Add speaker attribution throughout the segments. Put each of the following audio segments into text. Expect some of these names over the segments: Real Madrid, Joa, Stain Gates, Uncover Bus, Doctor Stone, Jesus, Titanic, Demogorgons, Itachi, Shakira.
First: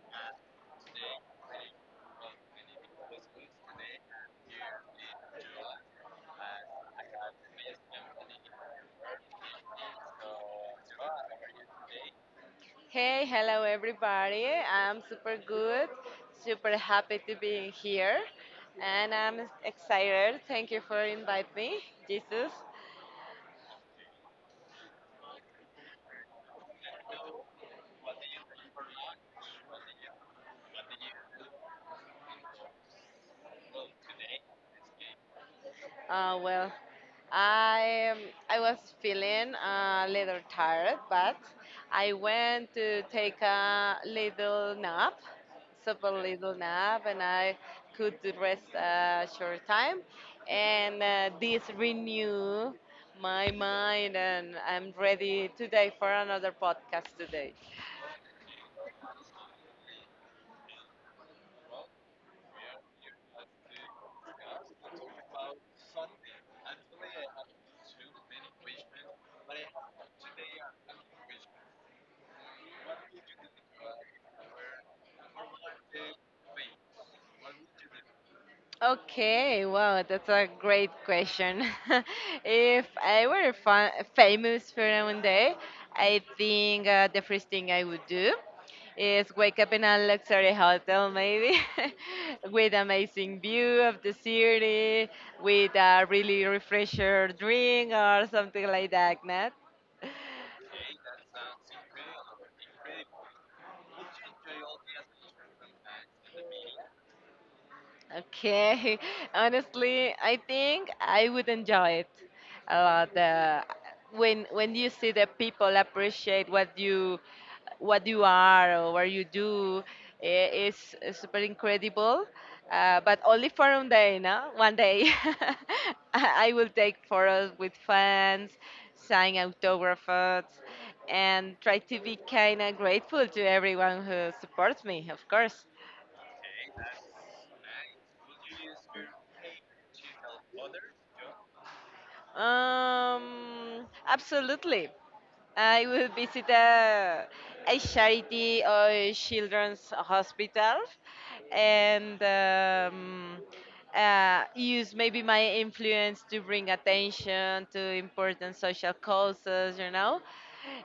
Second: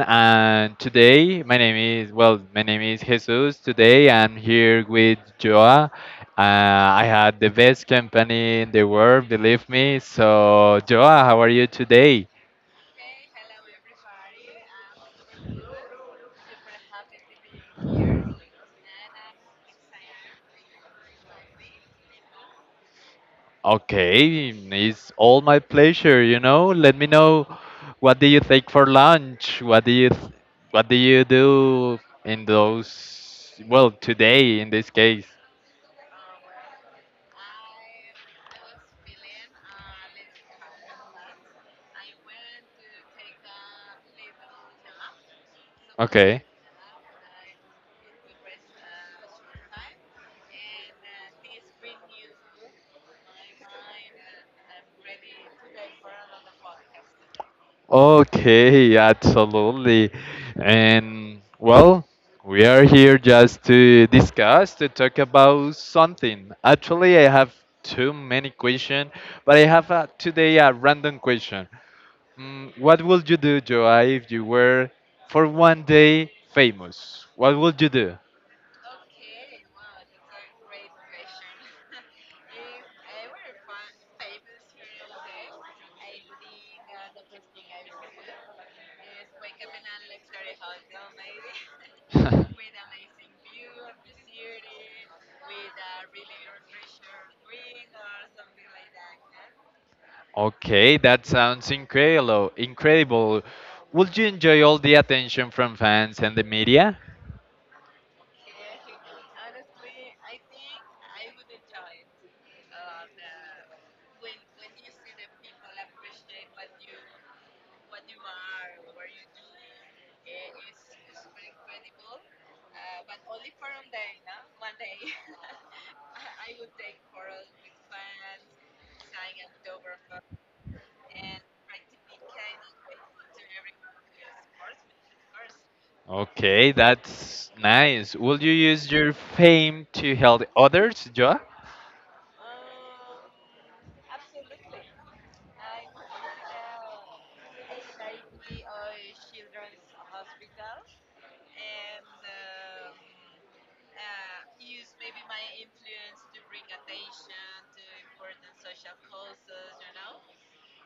Speaker 1: And today, my name is Jesus. Today, I'm here with Joa. I had the best company in the world, believe me. So, Joa, how are you today?
Speaker 2: Hey, hello everybody. I'm super good, super happy to be here, and I'm excited. Thank you for inviting me, Jesus.
Speaker 1: Okay, it's all my pleasure. You know, let me know, what do you take for lunch? What do you do in those, well, today, in this case?
Speaker 2: Uh, well, I um, I was feeling a little tired, but I went to take a little nap, super little nap, and I could rest a short time, and this renew my mind, and I'm ready today for another podcast today.
Speaker 1: Okay, absolutely. And well, we are here just to discuss, to talk about something. Actually, I have too many questions, but I have today a random question. What would you do, Joa, if you were for one day famous? What would you
Speaker 2: Okay, wow, that's a great question. If I were fa famous for one day, I think the first thing I would do is wake up in a luxury hotel, maybe,
Speaker 1: do?
Speaker 2: with amazing view of the city, with a really refresher drink or something like that, Matt.
Speaker 1: Okay, that sounds incredible. Incredible. Would you enjoy all the attention from fans and the media?
Speaker 2: Okay, honestly, I think I would enjoy it a lot. When you see the people appreciate what you are or what you do, it's super incredible. But only for one day, no? One day, I will take photos with fans, sign autographs, and try to be kind of grateful to everyone who supports me, of course.
Speaker 1: Okay, that's nice. Will you use your fame to help others, Joa?
Speaker 2: Absolutely. I will visit a charity or children's hospital and use maybe my influence to bring attention to important social causes.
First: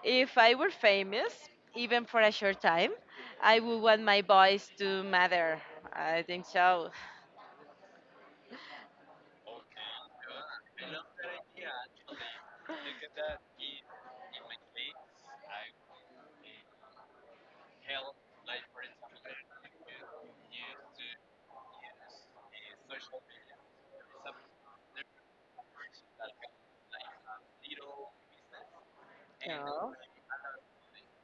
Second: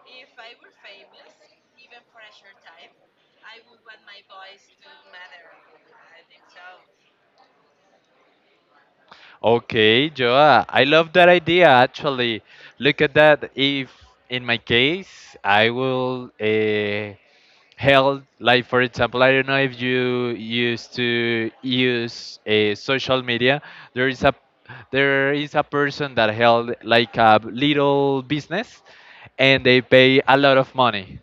Speaker 2: If I were famous, even for a short time, I would want my voice to matter. I think so.
Speaker 1: Okay, Joa, I love that idea actually. Look at that. If in my case, I will held, like, for example, I don't know, if you used to use a social media, there is a there is a person that held like a little business, and they
Speaker 2: No.
Speaker 1: pay a lot of money.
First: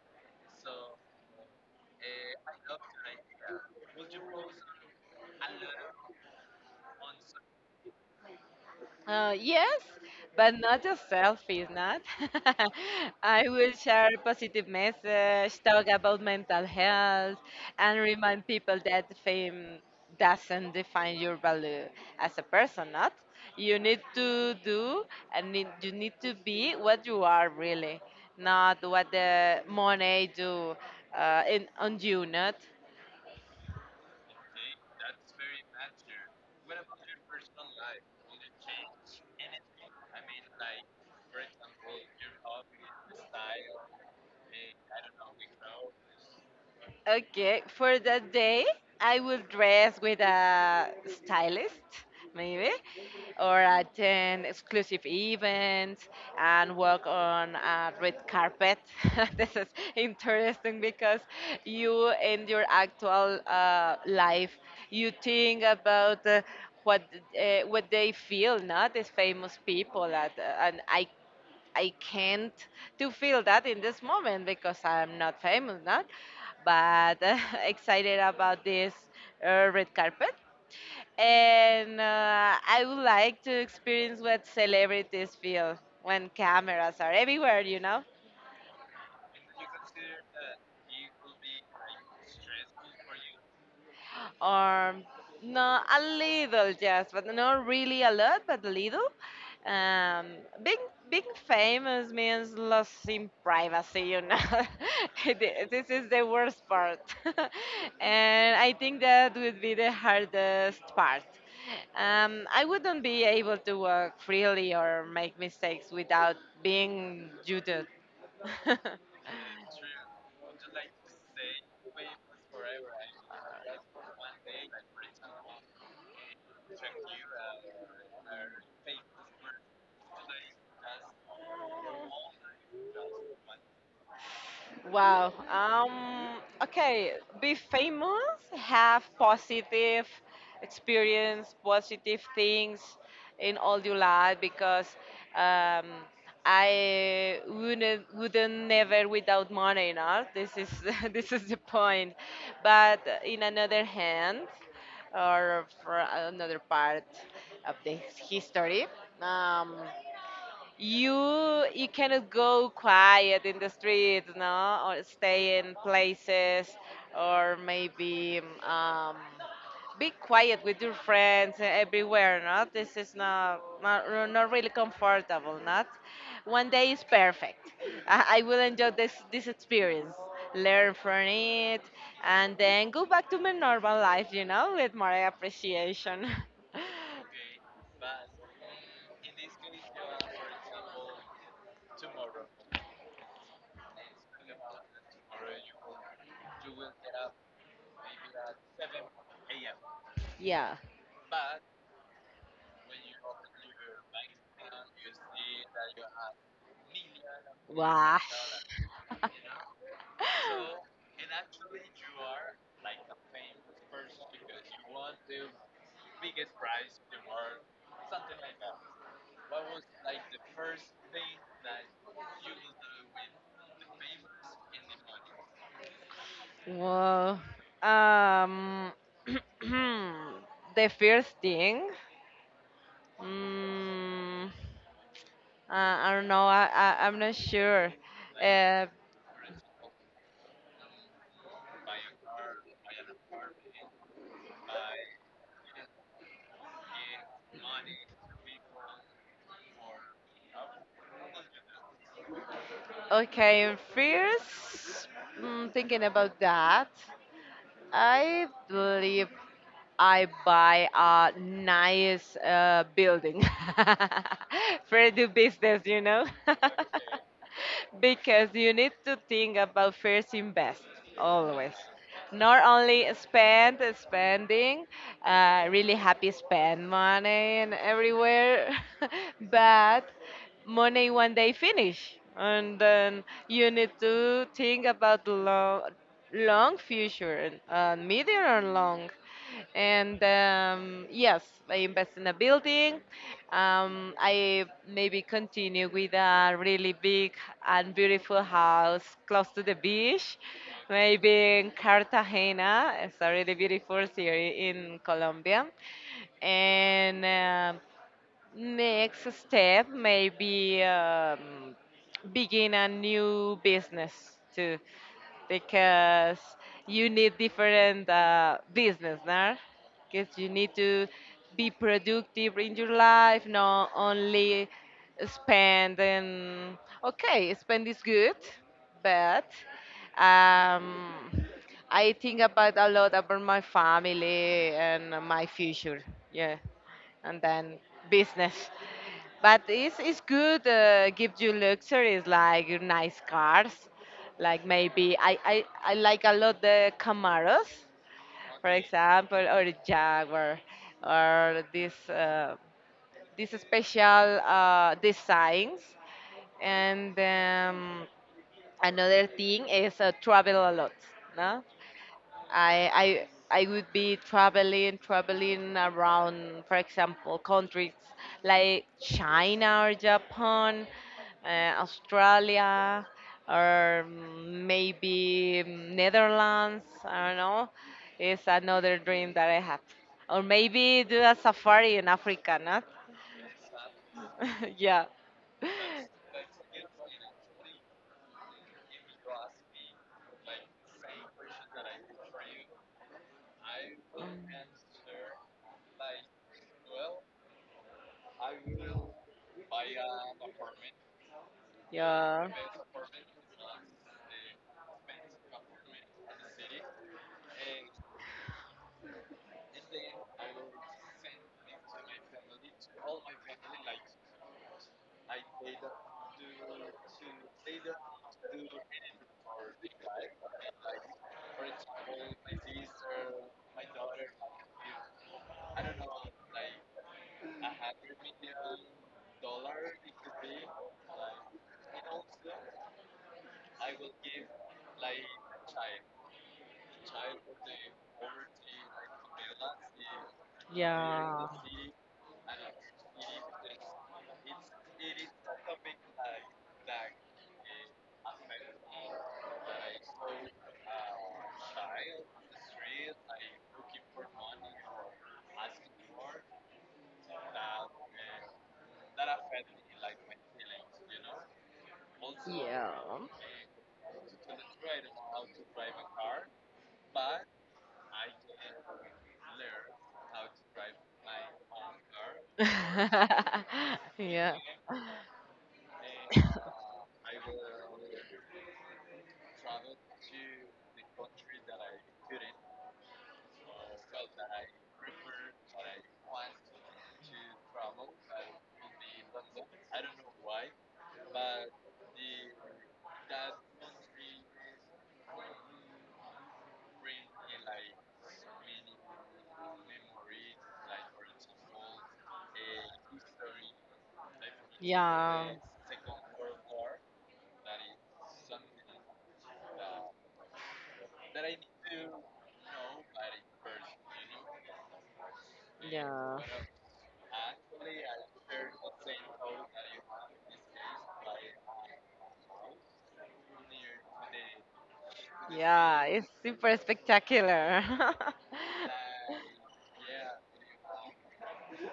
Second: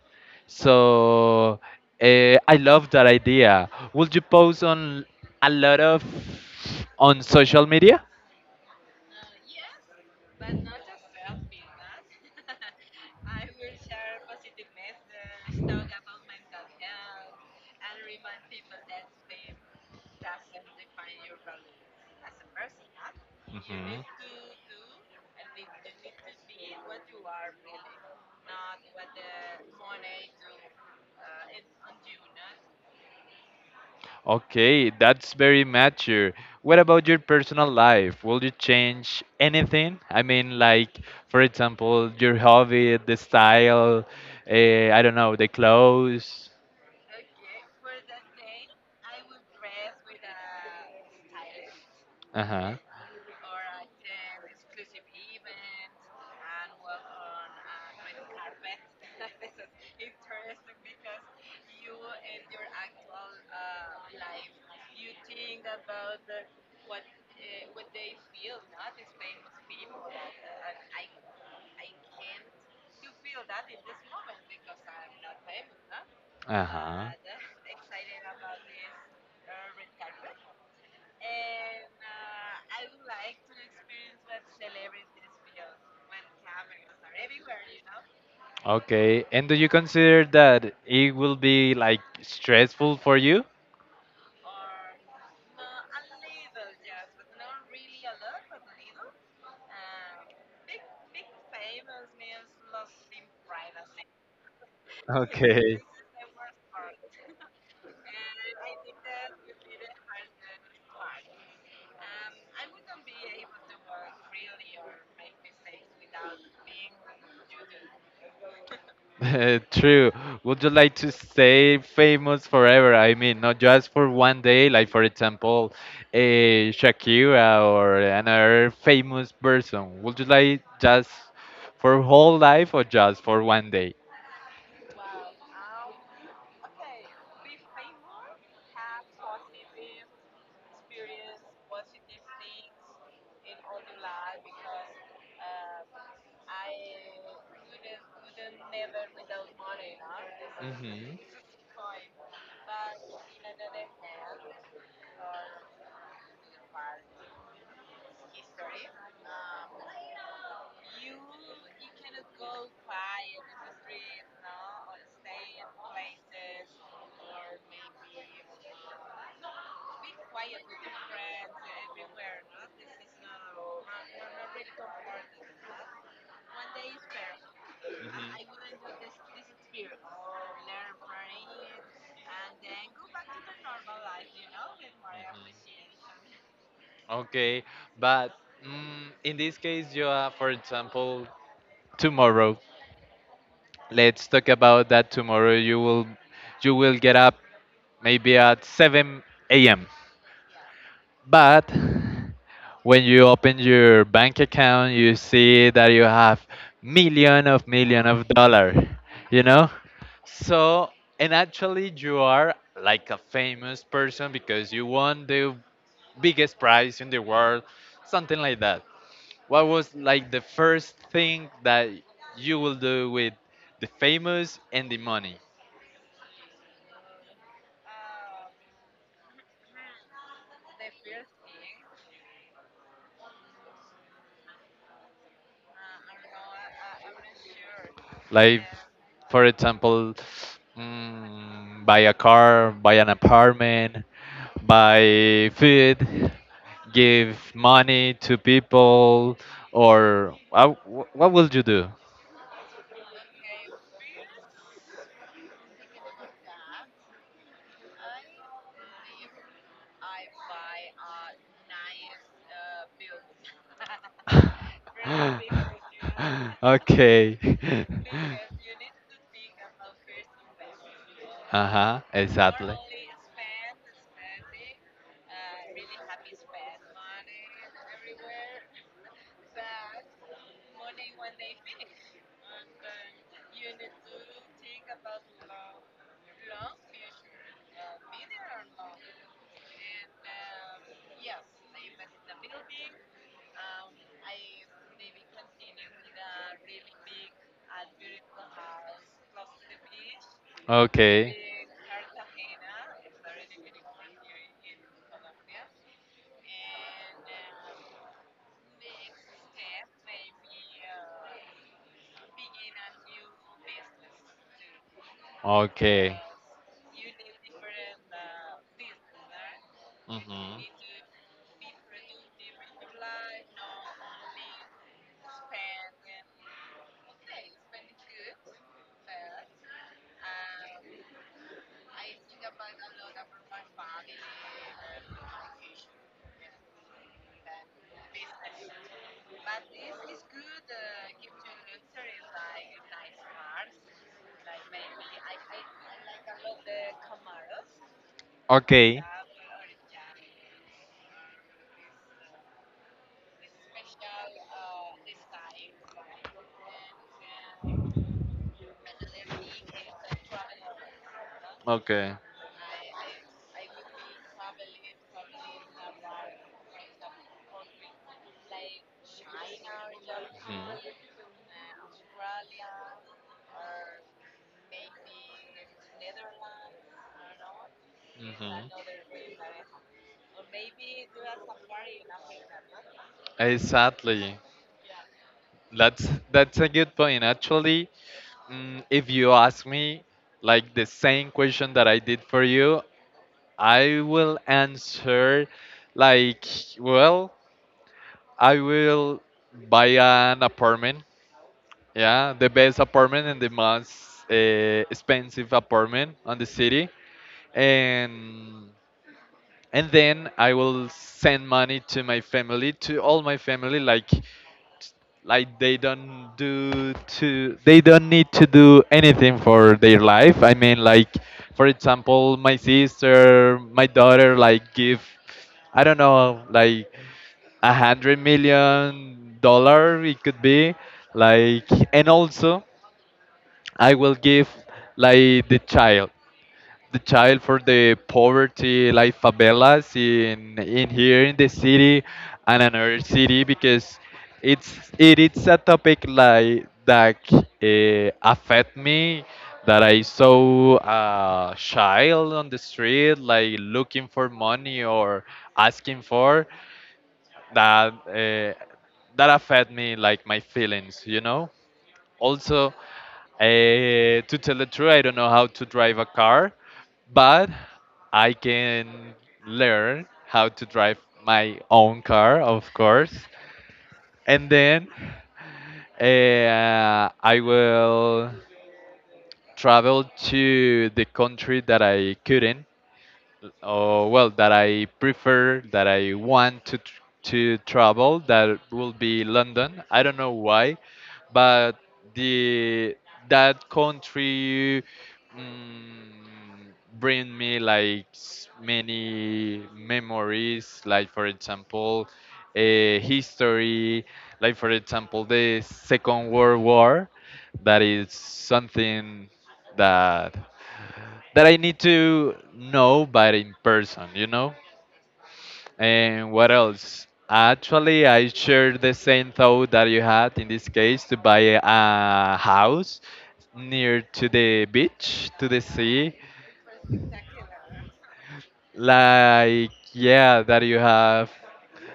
Speaker 1: So, I love that idea. Would you post on a lot of, on social media?
Speaker 2: Yes, but not just selfies, not. I will share positive message, talk about mental health, and remind people that fame doesn't define your value as a person, not. You
Speaker 1: hmm
Speaker 2: need to do and need, you need to be what you are really, not what the money do in, on you, not.
Speaker 1: Okay, that's very mature. What about your personal life? Will you change anything? I mean, like, for example, your hobby, the style, I don't know, the clothes.
Speaker 2: Okay, for that day, I will dress with a stylist,
Speaker 1: Uh
Speaker 2: maybe,
Speaker 1: huh.
Speaker 2: or attend exclusive events and walk on a red carpet. This is interesting because you, in your actual life, you think about what what they feel, not these famous people, at, and I can't to feel that in this moment because I'm not famous, not,
Speaker 1: Uh huh.
Speaker 2: but excited about this red carpet. And I would like to experience what celebrities feel when cameras are everywhere, you know?
Speaker 1: Okay. And do you consider that it will be like stressful for you?
Speaker 2: Or no, a little just, but not really a lot, but a little. Um, being being famous means losing privacy.
Speaker 1: Okay.
Speaker 2: This is the worst part, and I think that would be the hardest part. I wouldn't be able to work freely or make mistakes without being judged.
Speaker 1: True. Would you like to stay famous forever? I mean, not just for one day, like for example, a Shakira or another famous person. Would you like just for whole life or just for one day?
Speaker 2: Wow. Okay. Be famous, have positive experience, positive things in all your life because um, I wouldn't never without money, you know. This is
Speaker 1: Mhm.
Speaker 2: this is the point. But in another hand, or for another part of the history, um, you you cannot go quiet in the streets, no, or stay in places, or maybe um, be quiet with your friends everywhere, Not This is not not, not really comfortable, not. One day is perfect.
Speaker 1: Mhm.
Speaker 2: I
Speaker 1: Mhm.
Speaker 2: will enjoy this experience, learn from it, and then go back to my normal life, you know, with more appreciation.
Speaker 1: Okay, but in this case, Joa, for example, tomorrow. Let's talk about that tomorrow. You will get up maybe at 7 a.m.
Speaker 2: Yeah.
Speaker 1: But when you open your bank account, you see that you have million
Speaker 2: Wow.
Speaker 1: of dollar, you know? So, and actually you are like a famous person because you won the biggest prize in the world, something like that. What was like the first thing that you will do with the famous and the money?
Speaker 2: Well, um, the first thing, mm, I don't know. I'm not sure.
Speaker 1: Like,
Speaker 2: Uh,
Speaker 1: for example, buy a car, buy an apartment, buy food, give money to people, or what will you do?
Speaker 2: okay, first, thinking about that, I believe I buy a nice building for the business. You know.
Speaker 1: Okay.
Speaker 2: Because you need to think about first invest
Speaker 1: Uh
Speaker 2: always
Speaker 1: huh.
Speaker 2: not
Speaker 1: Exactly.
Speaker 2: only spending really happy spend money and everywhere but money one day finish and then you need to think about the long long future and medium and long and yes, I invest in a building. I maybe continue with a really big and beautiful house close to the beach,
Speaker 1: Okay.
Speaker 2: maybe in Cartagena. It's a really beautiful city in Colombia. And next step, maybe begin a new business too
Speaker 1: Okay.
Speaker 2: because you need different business, nah. Because you
Speaker 1: Mhm.
Speaker 2: need to be productive in your life, not only spend and okay, spend is good, but um, I think about a lot about my family and my future. Yeah, and then business. But it's good, gives you luxuries like nice cars. Like maybe I like a lot the Camaros, for
Speaker 1: Okay.
Speaker 2: example, or the Jaguar, or this special designs. And another thing is travel a lot. No?
Speaker 1: Okay. Mhm.
Speaker 2: I would be traveling around, for example, countries like China or Japan, uh, Australia, or maybe Netherlands. I don't know. It's another dream that I have. Or maybe do a safari in Africa, not?
Speaker 1: Exactly.
Speaker 2: Yeah.
Speaker 1: That's that's a good point. Actually, if you ask me, like the same question that I did for you, I will answer, like, well, I will buy an apartment. Yeah,
Speaker 2: Yeah.
Speaker 1: the best apartment and the most expensive apartment on the city, and and then I will send money to my family, to all my family, like they don't need to do anything for their life. I mean, like for example, my sister, my daughter, like give, I don't know, like 100 million dollar, it could be, like, and also I will give, like, the child for the poverty, like favelas, in here in the
Speaker 2: Yeah.
Speaker 1: city and another city, because it's a topic like that affect me, that I saw a child on the street, like looking for money or asking for that, that affect me, like my feelings, also.
Speaker 2: Yeah.
Speaker 1: uh, to tell the truth, I don't know how to drive a car, but I can learn how to drive my own car, of course. And
Speaker 2: Yeah.
Speaker 1: then I will travel to the country that I couldn't, oh well, that I prefer, that I want to to travel, that will be London. I don't know why, but the that country, mm, bring me like, many memories, like for example a history, like for example
Speaker 2: Yeah.
Speaker 1: the second world war, that is something that that I need to know, but in person, you know? And
Speaker 2: Yeah.
Speaker 1: what else? Actually, I shared the same thought that you had in this case, to buy a house near to the beach, to the
Speaker 2: Yeah,
Speaker 1: sea.
Speaker 2: it's super spectacular.
Speaker 1: Like, yeah, that you have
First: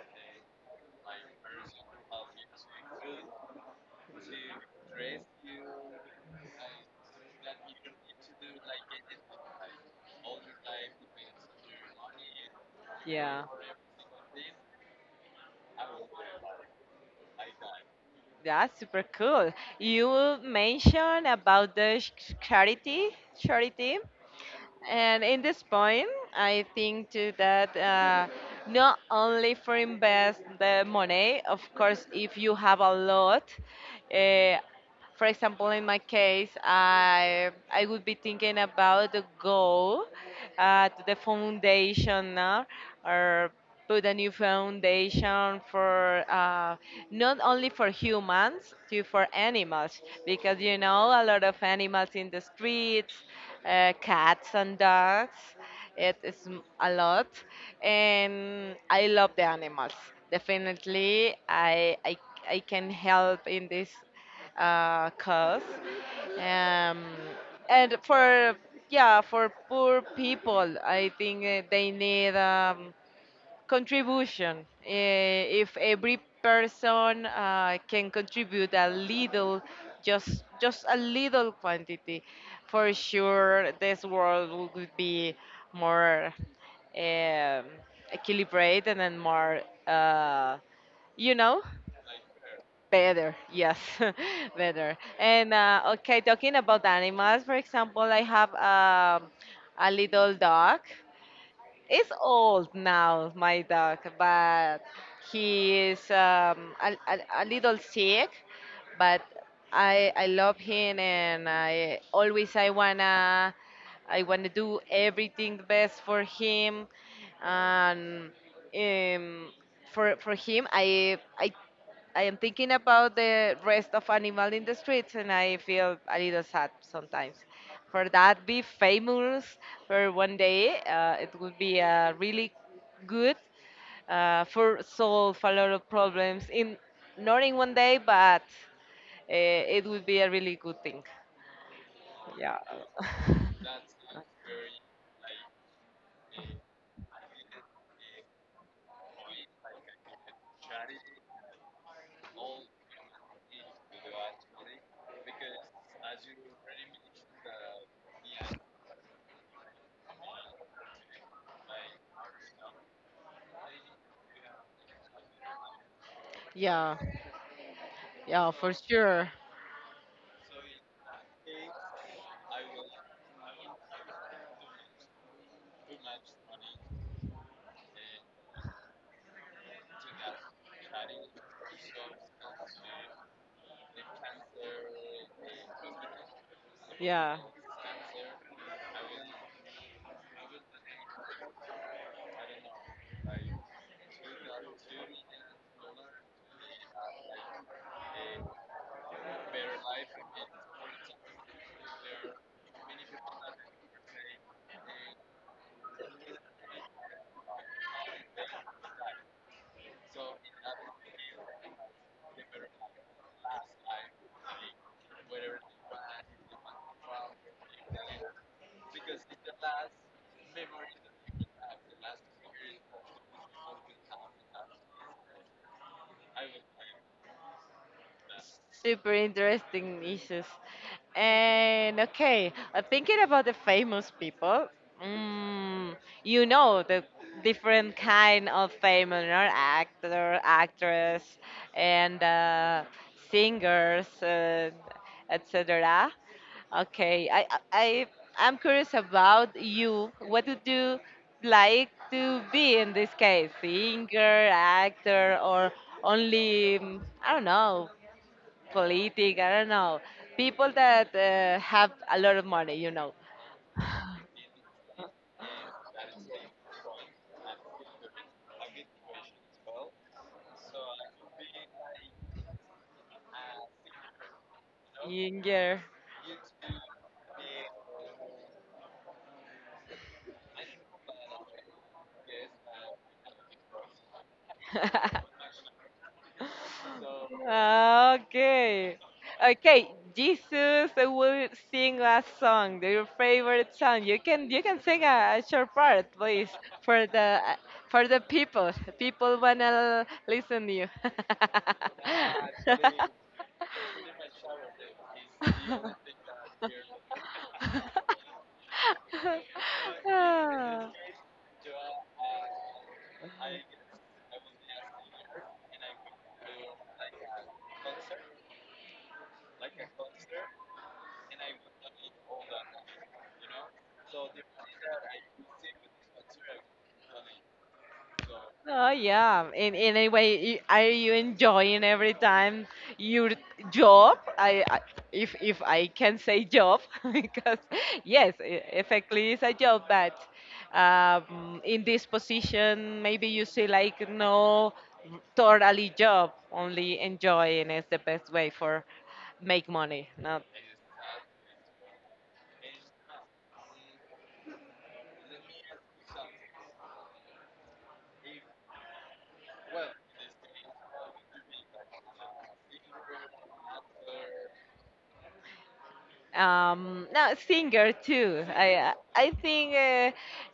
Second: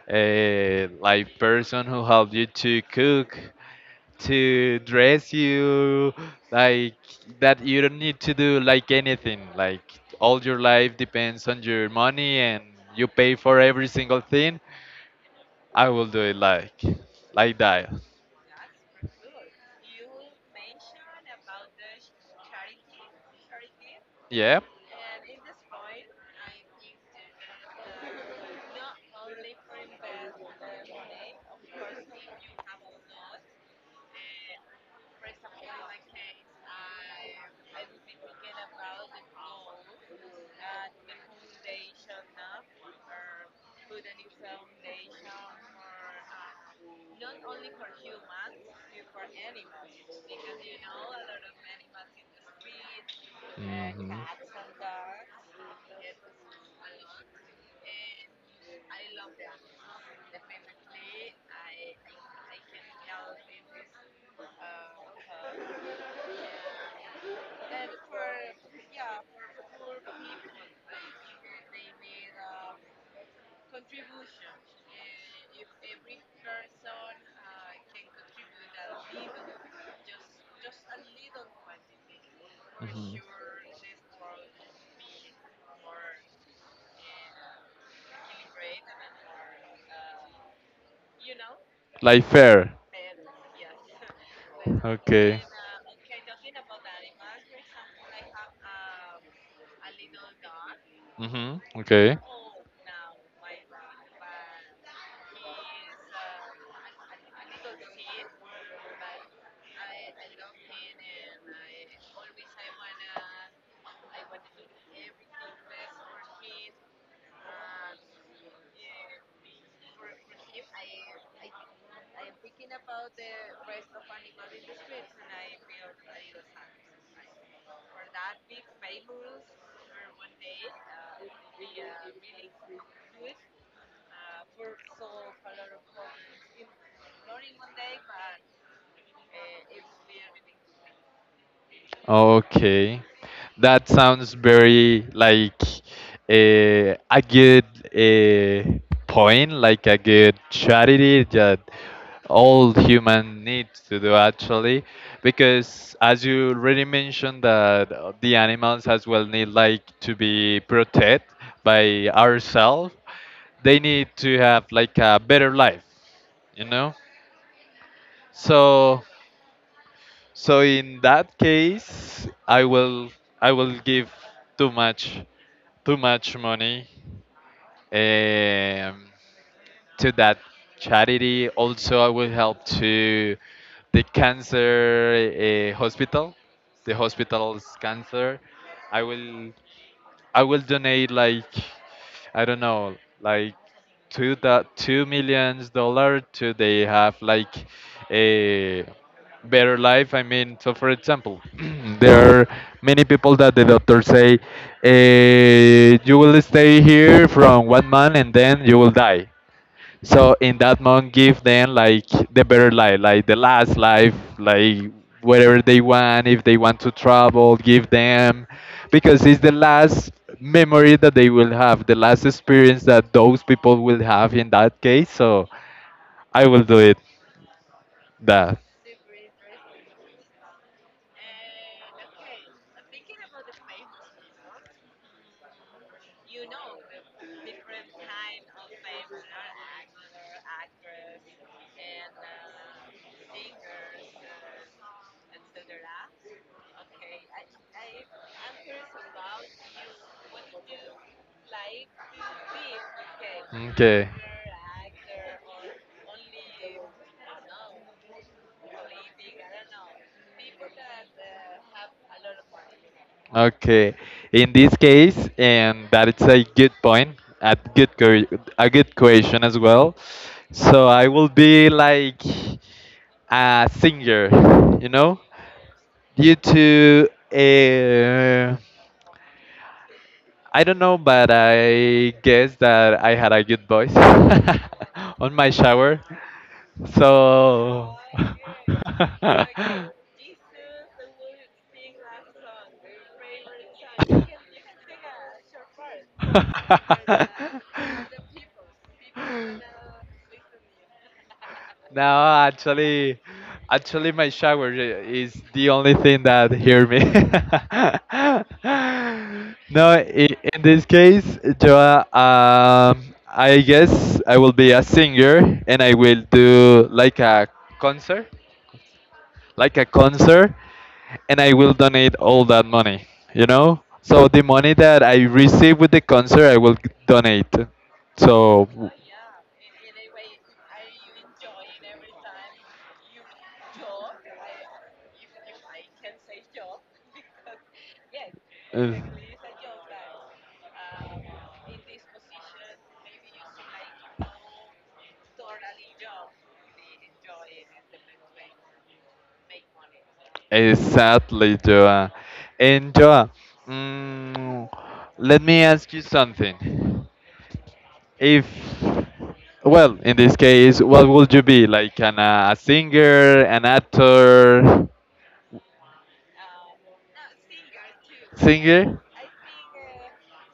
Speaker 1: a, like, person who help you to cook, to dress you, like, that you don't need to do like anything, like all your life depends on your money and you pay
Speaker 2: Yeah.
Speaker 1: for every single thing. I will do it, like that.
Speaker 2: That's super cool. You mentioned about the charity,
Speaker 1: Yeah.
Speaker 2: and in this point, I think too that not only for invest the money, of course, if you have a lot, uh, for example, in my case, I would be thinking about the goal, to the foundation now, or put a new foundation for not only for humans, too for animals, because you know a lot of animals in the streets, cats and dogs. It is a lot, and I love the animals. Definitely, I can help in this cause. Um, and for yeah, for poor people, I think they need contribution. Eh, if every person can contribute a little, just a little quantity, for
Speaker 1: Mhm. Mhm.
Speaker 2: sure this world would be more um, equilibrated and more, uh, you know.
Speaker 1: Like fair.
Speaker 2: Better, yes, better.
Speaker 1: Okay.
Speaker 2: And okay, talking about animals, for example, I have a little dog.
Speaker 1: Mhm.
Speaker 2: It's
Speaker 1: Okay.
Speaker 2: old now, my dog, but he is a little sick, but I love him, and I always I wanna do everything the best for him, and um, for him I am thinking about the rest of animal in the streets and I feel a little sad sometimes. For that, be famous for one day. It would be really good for solve a lot of problems in not in one day, but it would be a really good thing. Yeah.
Speaker 1: Okay, that sounds very like a good, a point, like a good charity that all human needs to do actually, because as you already mentioned that, the animals as well need like to be protected by ourselves, they need to have like a better life, you know.
Speaker 2: Yeah, yeah, for
Speaker 1: So
Speaker 2: sure.
Speaker 1: so in that case, I will give too much too much money, um, to that charity. Also, I will help to the cancer hospital, the
Speaker 2: Yeah.
Speaker 1: hospital's cancer. I will I will donate, like, I don't know, like two millions dollar, to they have like a better life. I mean, so for example, there are many people that the doctor say, you will stay here from one month and then you will die. So in that month, give them, like, the better life, like the last life, like whatever they want. If they want to travel, give them, because it's the last memory that they will have, the last experience that those people will have in that case. So I will do it. That
Speaker 2: Super interesting nieces. And okay, thinking about the famous people, mm, you know the different kind of famous, you know, actor, actress, and singers, etc. Okay, I'm curious about you. What would you like to be in this case?
Speaker 1: Okay.
Speaker 2: Singer, actor, or only I don't know politic. I don't know. People that have a lot of money, you know.
Speaker 1: Okay, in this case, and that is a good point, a good question as well. So I will be like a singer, you know,
Speaker 2: Younger.
Speaker 1: due to uh, I don't know, but I guess that I had a good voice on my shower. So,
Speaker 2: Okay. Okay, Jesus will sing a song, your favorite song. You can sing a short part, please, for the for the people. People wanna listen to you.
Speaker 1: no, actually, my shower is the only thing that hear me. No, in this
Speaker 2: Ah.
Speaker 1: case, Joa, I guess I will be a singer, and I will do like concert, a concert, and I will donate all that money, you know? So the money that I receive with the concert, I will donate. So,
Speaker 2: Oh yeah. In any way, are you enjoying every time your job? I if I can say job because yes, effectively it's a job, but in this position, maybe you see like no totally job, only enjoying is the best way for make money, not
Speaker 1: exactly, Joa. And Joa, mm, let me ask you something. If, well, in this case, what would you be? Like a singer, an actor,
Speaker 2: no singer too i
Speaker 1: singer?
Speaker 2: i think uh,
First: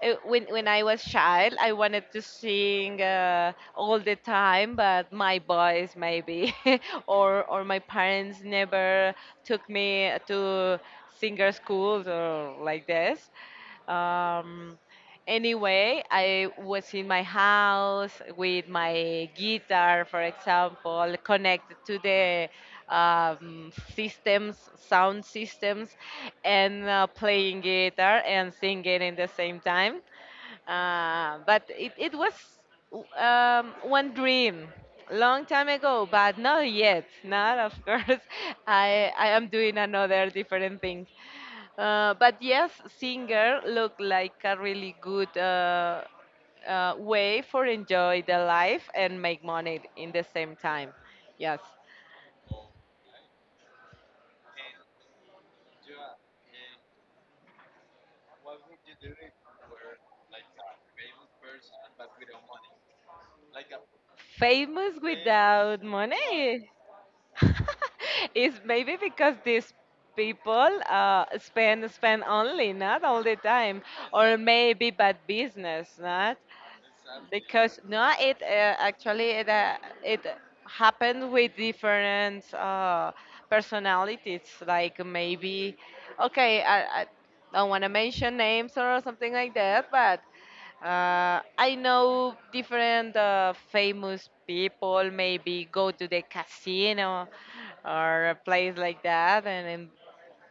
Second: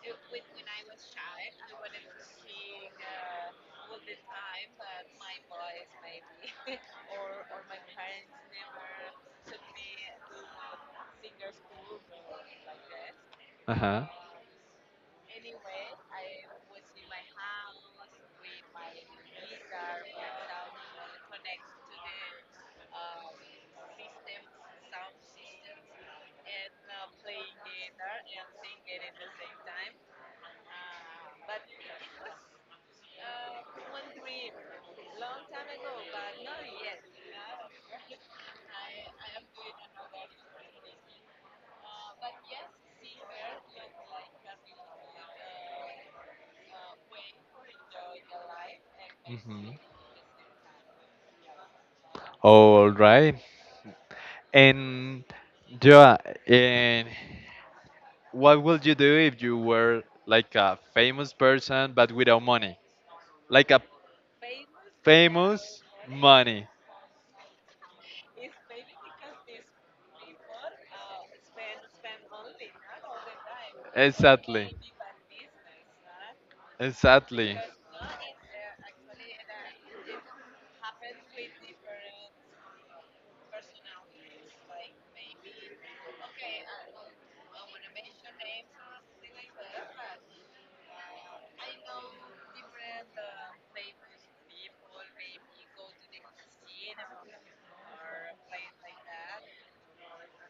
Speaker 2: uh, when I was child I wanted to sing all the time but my boys maybe or my parents never took me to singer schools or like this
Speaker 1: Uh huh.
Speaker 2: um anyway, I was in my house with my guitar, for example, connected to the systems, sound systems, and playing guitar and singing in the same time. But it was one dream long time ago, but not yet. Not, of course. I am doing another different thing. But yes, singer look like a really good way for enjoy the life and make
Speaker 1: Hmm.
Speaker 2: money in the same time. Yes,
Speaker 1: All right. And Joa, and what would you do if you were like a famous person but without money? Like a
Speaker 2: famous without
Speaker 1: famous money.
Speaker 2: money. It's maybe because these people spend only not all the time or
Speaker 1: Exactly.
Speaker 2: maybe bad business not
Speaker 1: Exactly.
Speaker 2: because no it actually it happened with different personalities like maybe I don't want to mention names or something like that but I know different famous people maybe go to the casino or a place like that,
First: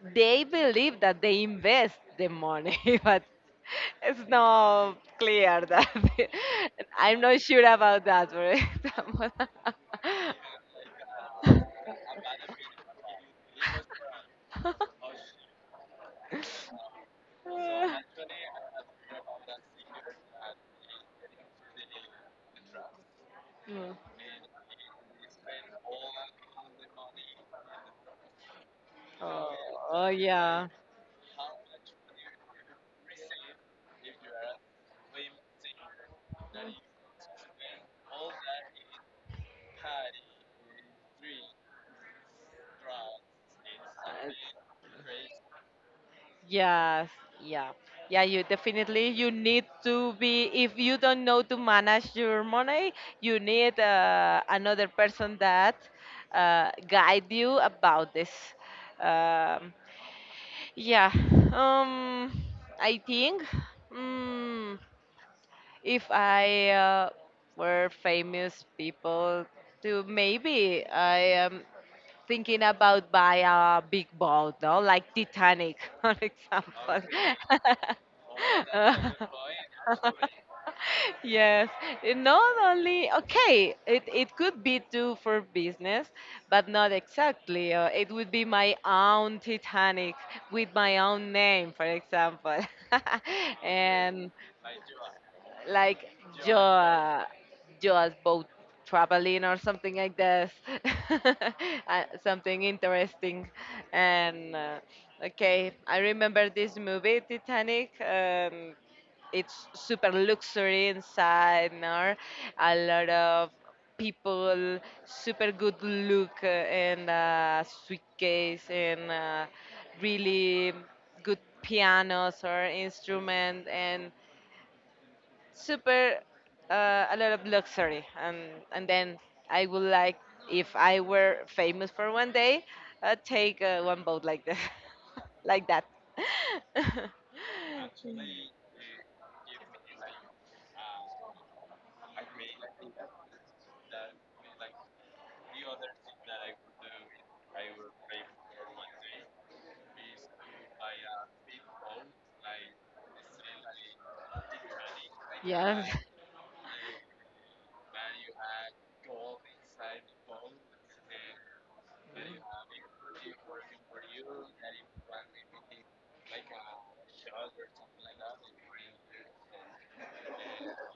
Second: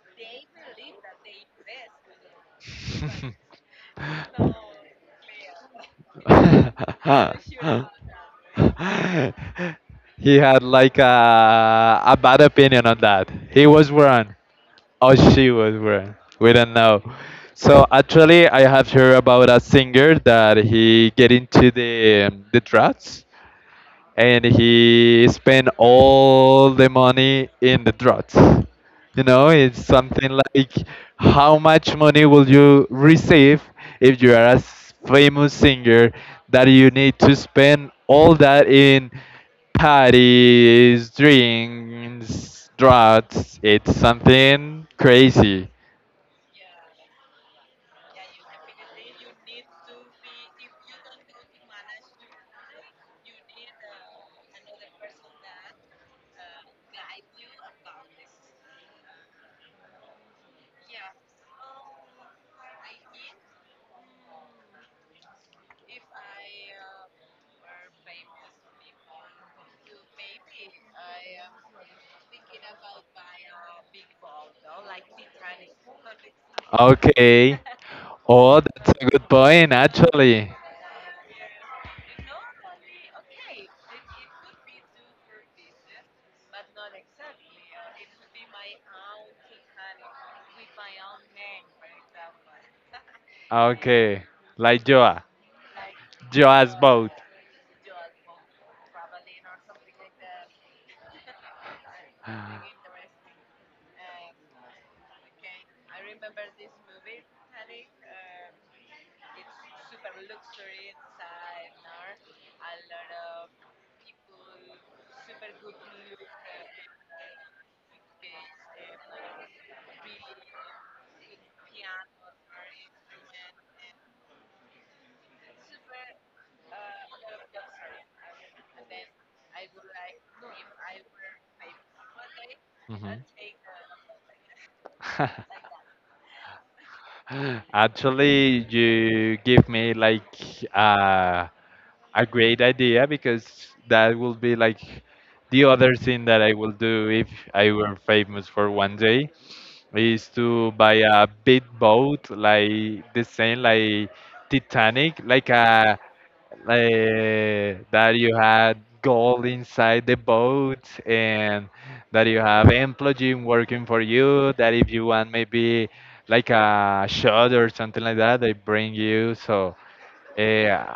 Speaker 2: and they believe that they invest the money, but it's not clear that I'm not sure about that, for example.
Speaker 1: He had like a bad opinion on that. He was wrong. Oh, she was born. We don't know. So actually, I have heard about a singer that he get into the drugs,
Speaker 2: Mm.
Speaker 1: and he spent all the money in the drugs. You know,
Speaker 2: Oh,
Speaker 1: it's
Speaker 2: oh,
Speaker 1: something
Speaker 2: yeah.
Speaker 1: like, how much money will you receive if you are a famous singer, that you need to spend all that in parties, drinks, drugs. It's something crazy.
Speaker 2: Yes, yeah. Yeah, you definitely you need to be if you don't know to manage your money, you need another person that guide you about this. Um, yeah. Um, I think mm, if I were famous people, to maybe I am thinking about buy a big boat, no? Like Titanic, for example.
Speaker 1: Okay. Oh, that's a good point, actually.
Speaker 2: Yes, it not only okay, it could be too for business, but not exactly. It would be my own Titanic with my own name, for example.
Speaker 1: Okay,
Speaker 2: And
Speaker 1: like Joa.
Speaker 2: like you
Speaker 1: Joa's boat.
Speaker 2: uh, you as both traveling or something like this. Something interesting and okay, I remember this movie Titanic. It's super luxury inside, no? A lot of people super good look, and suitcase, and really good pianos or instrument, and super a lot of luxury. And then I would like, if I were famous for one day,
Speaker 1: Mhm.
Speaker 2: take one boat like this. Like that.
Speaker 1: Actually, you give me like a great idea, because that will be like the other thing that I will do if I were famous for one day. I used to buy a big boat, like the same like Titanic,
Speaker 2: Yeah.
Speaker 1: like that you had gold inside the boat, and that you have employee working for you, that if you want maybe like a shot or something like that, they bring you. So, uh,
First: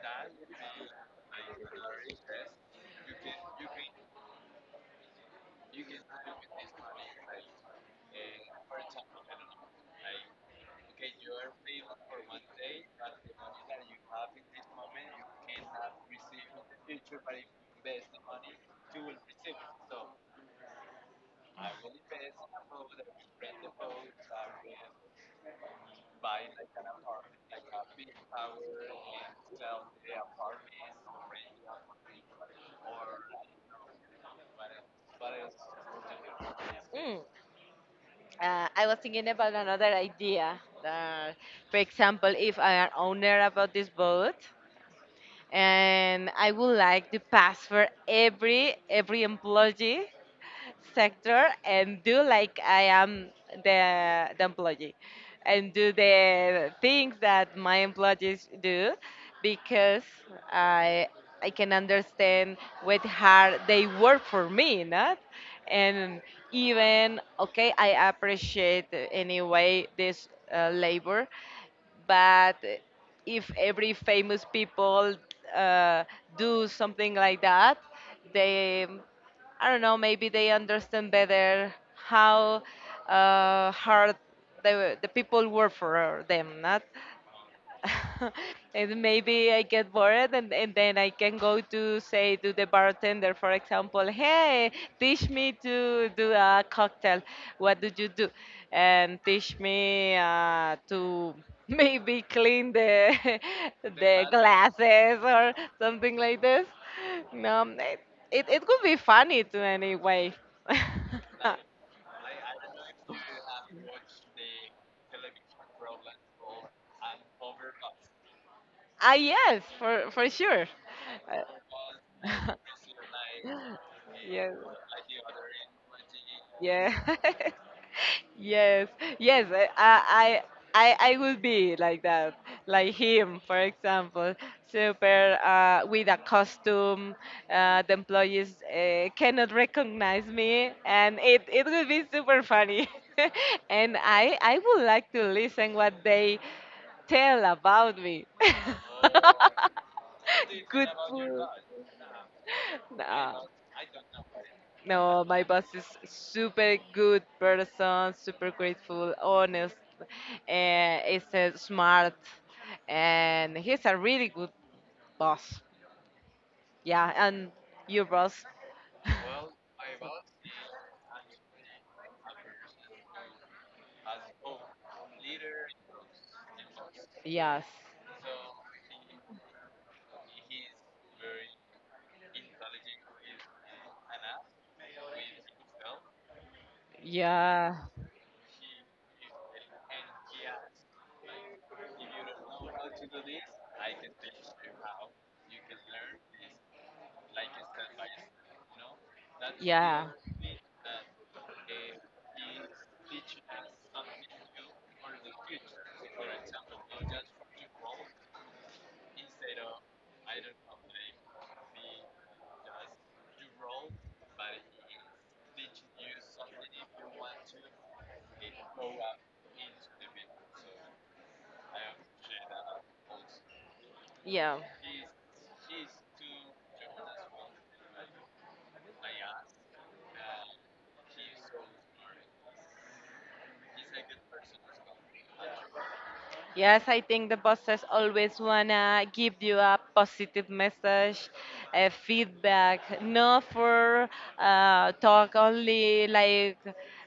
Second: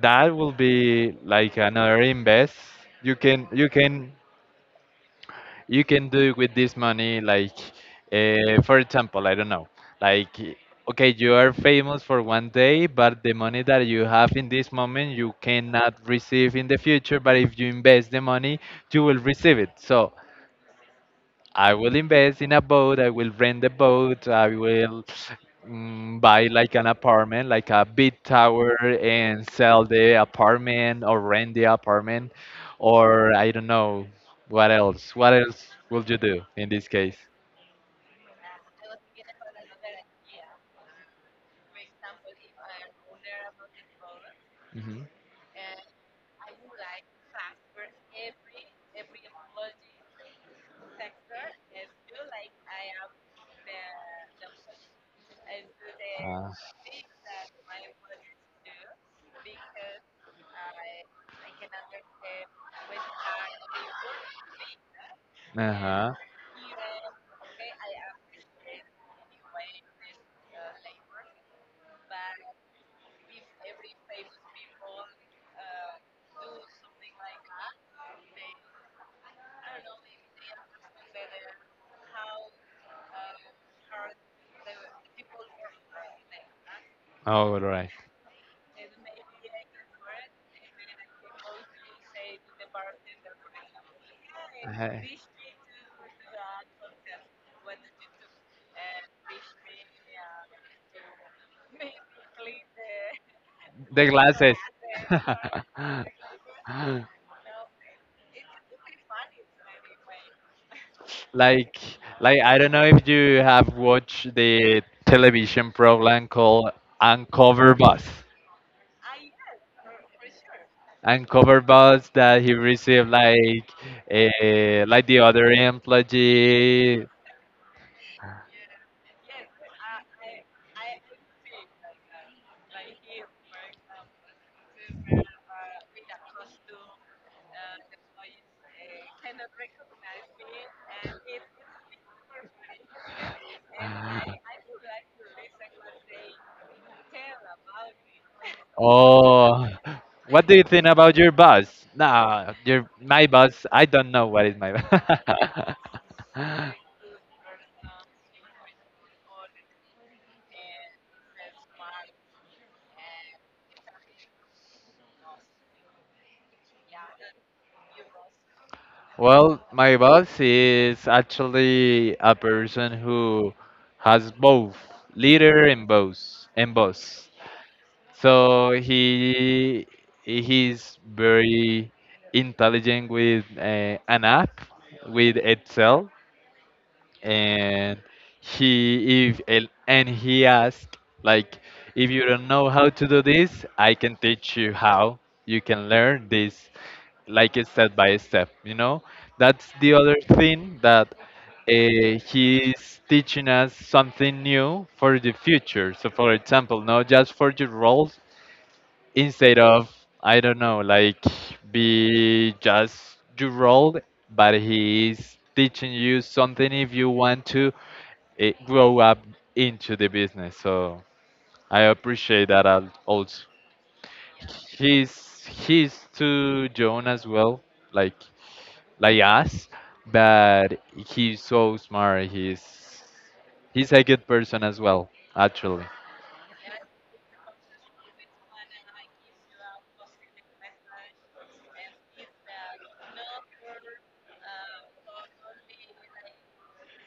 Speaker 1: that will be like another invest. You can you can you can do with this money, like, for example, I don't know, like, okay, you are famous for one day, but the money that you have in this moment, you cannot receive in the future. But if you invest the money, you will receive it. So I will invest in a boat. I will rent the boat. I will, buy like an apartment, like a big tower, and sell the apartment or rent the apartment, or I don't know what else. What else will you do in this case?
Speaker 2: Mm, I was thinking about another idea that, for example, if I am owner about this boat,
Speaker 1: Hmm.
Speaker 2: and I would like to pass for every employee sector and do like I am the employee and do
Speaker 1: Uh
Speaker 2: the things that my employees do, because I I can understand what hard they work for me, not.
Speaker 1: huh.
Speaker 2: And even okay, I appreciate anyway this labor, but if every famous people uh, do something like that, they, I don't know, maybe they understand better how hard the people work for them, not?
Speaker 1: All right.
Speaker 2: And maybe I get bored, and then I can go to say to the bartender, for example, hey,
Speaker 1: Uh,
Speaker 2: teach me to do a cocktail. What did you do? And teach me to maybe clean the
Speaker 1: the
Speaker 2: the
Speaker 1: glasses.
Speaker 2: glasses. Or something like this. No, it could be funny to anyway. Nice.
Speaker 1: Like, like, I don't know if you have watched the television program called Uncover Bus.
Speaker 2: Ah, yes, for sure.
Speaker 1: Uncover Bus, that he
Speaker 2: Uh,
Speaker 1: received like,
Speaker 2: yes.
Speaker 1: like the other
Speaker 2: Yeah.
Speaker 1: employee.
Speaker 2: Yes. Yes. I I I will be like that. Like him, for example, super with a costume. The employees cannot recognize me, and it will be super funny. And I would like to listen what they tell about me.
Speaker 1: Oh, what do you think
Speaker 2: Good
Speaker 1: about your
Speaker 2: food.
Speaker 1: bus? Nah, your, my
Speaker 2: Nah.
Speaker 1: bus. I don't know what is my
Speaker 2: No, my boss is
Speaker 1: bus.
Speaker 2: super good person, super grateful, honest, and is smart, and he's a really good boss. Yeah, and your boss?
Speaker 1: Well, my boss is actually a person who has both, leader and boss and boss.
Speaker 2: Yes.
Speaker 1: So he's very intelligent with an app, with Excel.
Speaker 2: Yeah.
Speaker 1: And he he asked, like, if you don't know how to do this, I can teach you how you can learn this, like, a step by step, you know. That's the
Speaker 2: Yeah.
Speaker 1: other thing, that he's teaching us something new for the future. So for example, not just for your roles, instead of, I don't know, like, be just your role, but he's teaching you something if you want to grow up into the business. So I appreciate that, also
Speaker 2: Yeah.
Speaker 1: he's to join as well, like like us, but he's so smart. He's a good person as well, actually.
Speaker 2: Yes, I think the bosses always wanna give you a positive message, a feedback, not for talk only like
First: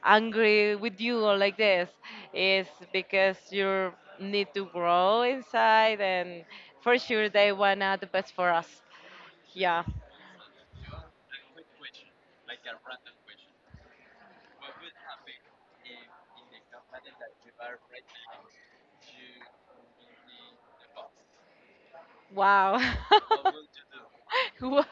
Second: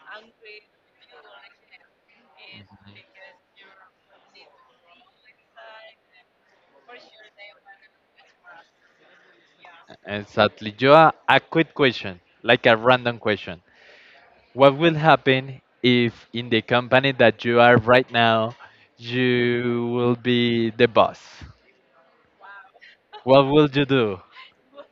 Speaker 2: angry with you or like this. It's because you need to grow inside, and for sure they wanna the best for us. Yeah.
Speaker 1: Exactly. Joe, a quick question, like a random question. What will happen if in the company that you are right now, you will be the boss?
Speaker 2: Wow.
Speaker 1: What will you do?
Speaker 2: Wow,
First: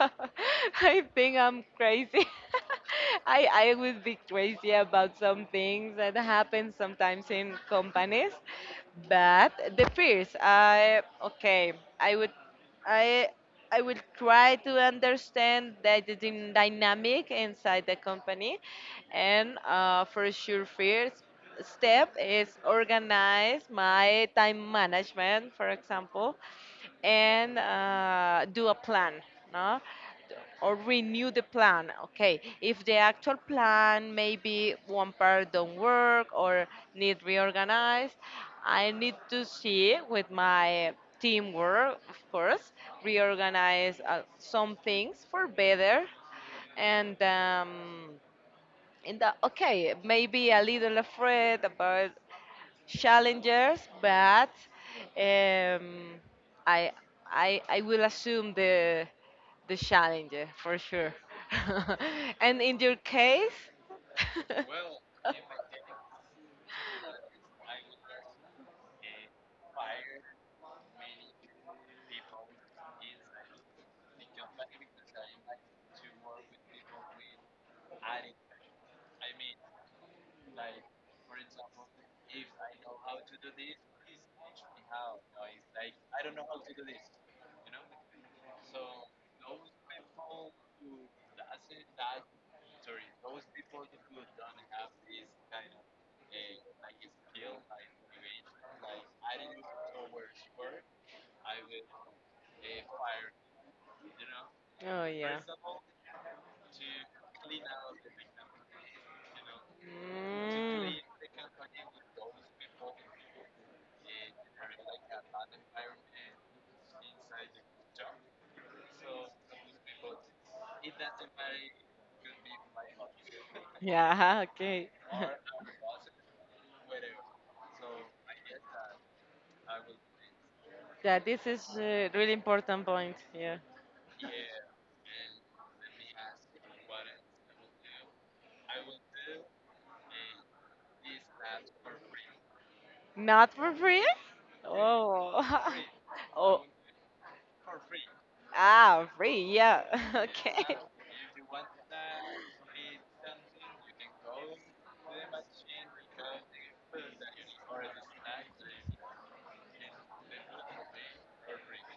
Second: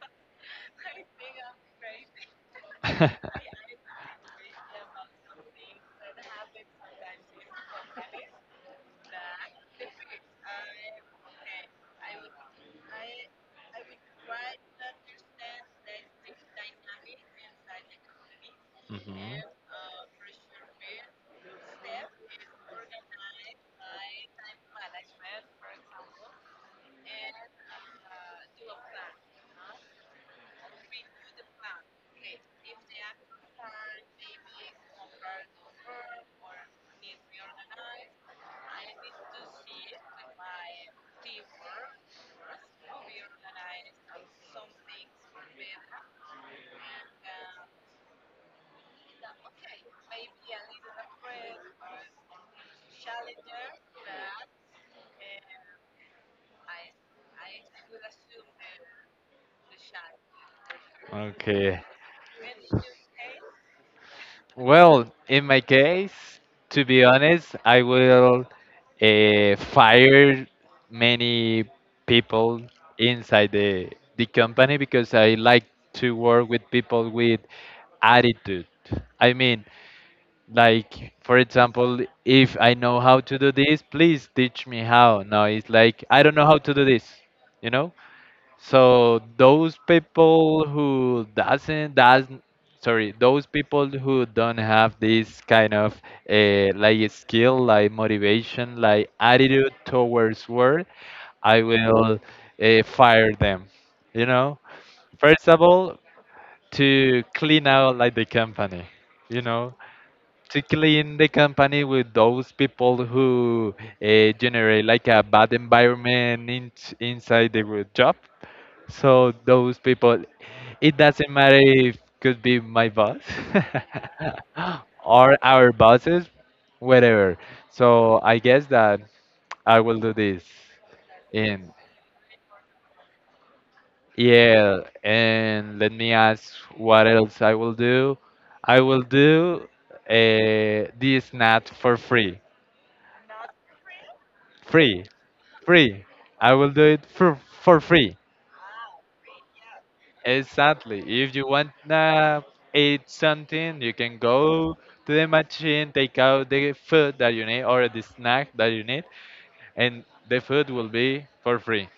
Speaker 2: I think I'm crazy. I would be crazy about some things that happen sometimes in companies, but the fears. I okay. I would I I will try to understand the dynamic inside the company,
Speaker 1: Mhm.
Speaker 2: and for sure, first step is organize my time management, for example, and do a plan, no? Or renew the plan. Okay, if the actual plan maybe one part don't work or need reorganized, I need to see with my teamwork, of course, reorganize some things for better. And In the okay, maybe a little afraid about challengers, but um, I, I will assume the challenge, eh, for sure.
Speaker 1: Okay.
Speaker 2: And in your case?
Speaker 1: Well, in my case, to be honest, I will fire many people inside the company, because I like to work with people with attitude. I mean, like for example, if I know how to do this, please teach me how. No, it's like, I don't know how to do this, you know? So those people who doesn't does, sorry, those people who don't have this kind of like skill, like motivation, like attitude towards work, I will fire them you know
Speaker 2: Oh yeah.
Speaker 1: First of all, to clean out, like, the company you know to
Speaker 2: Mm.
Speaker 1: clean the company with those people who generate like a bad environment inside the group job. So those people, it doesn't matter if could be my boss
Speaker 2: Yeah, okay.
Speaker 1: or our bosses, whatever. So I guess that I will do this.
Speaker 2: Yeah, this is
Speaker 1: And
Speaker 2: a really important point. Yeah.
Speaker 1: yeah, and let me ask what else I will do. I will do, this, not for free,
Speaker 2: Not for free?
Speaker 1: free,
Speaker 2: Oh.
Speaker 1: free. I
Speaker 2: Oh.
Speaker 1: will do it for free.
Speaker 2: Ah, free, yeah. Okay.
Speaker 1: Exactly. If you want to eat something, you can go to the machine, take out the food that you need or the snack that you need, and the food will be for free.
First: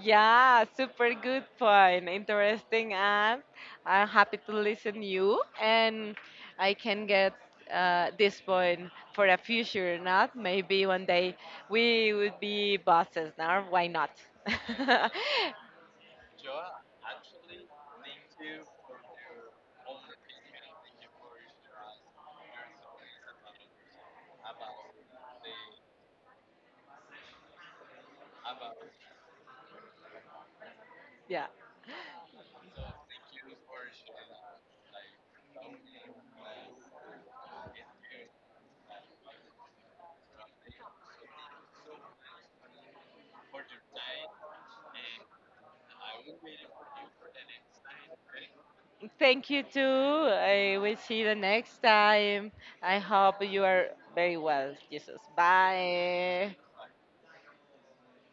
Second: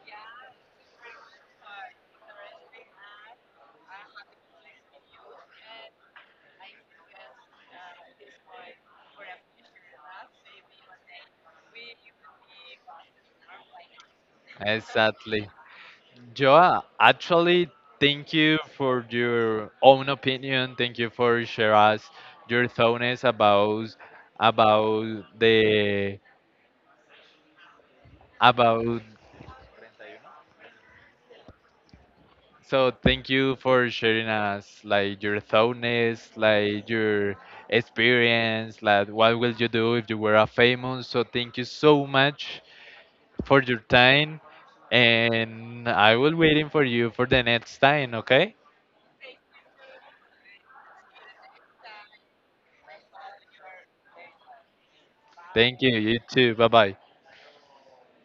Speaker 2: Yeah, super good point. Interesting. And I'm happy to listen you, and I can get this point for a future. Not maybe one day we would be bosses. Now why not?
Speaker 1: Exactly. Joa, actually, thank you for your own opinion. Thank you for sharing us your thoughts about the about.
Speaker 2: Yeah.
Speaker 1: So thank you for sharing us like your thoughtness, like your experience, like what will you do if you were a famous. So thank you so much for your time, and I will waiting for you for the next time. Okay?
Speaker 2: Thank you too. I will see you the next time. I hope you are very well, Jesus.
Speaker 1: Thank you. You too.
Speaker 2: Bye.
Speaker 1: Bye bye.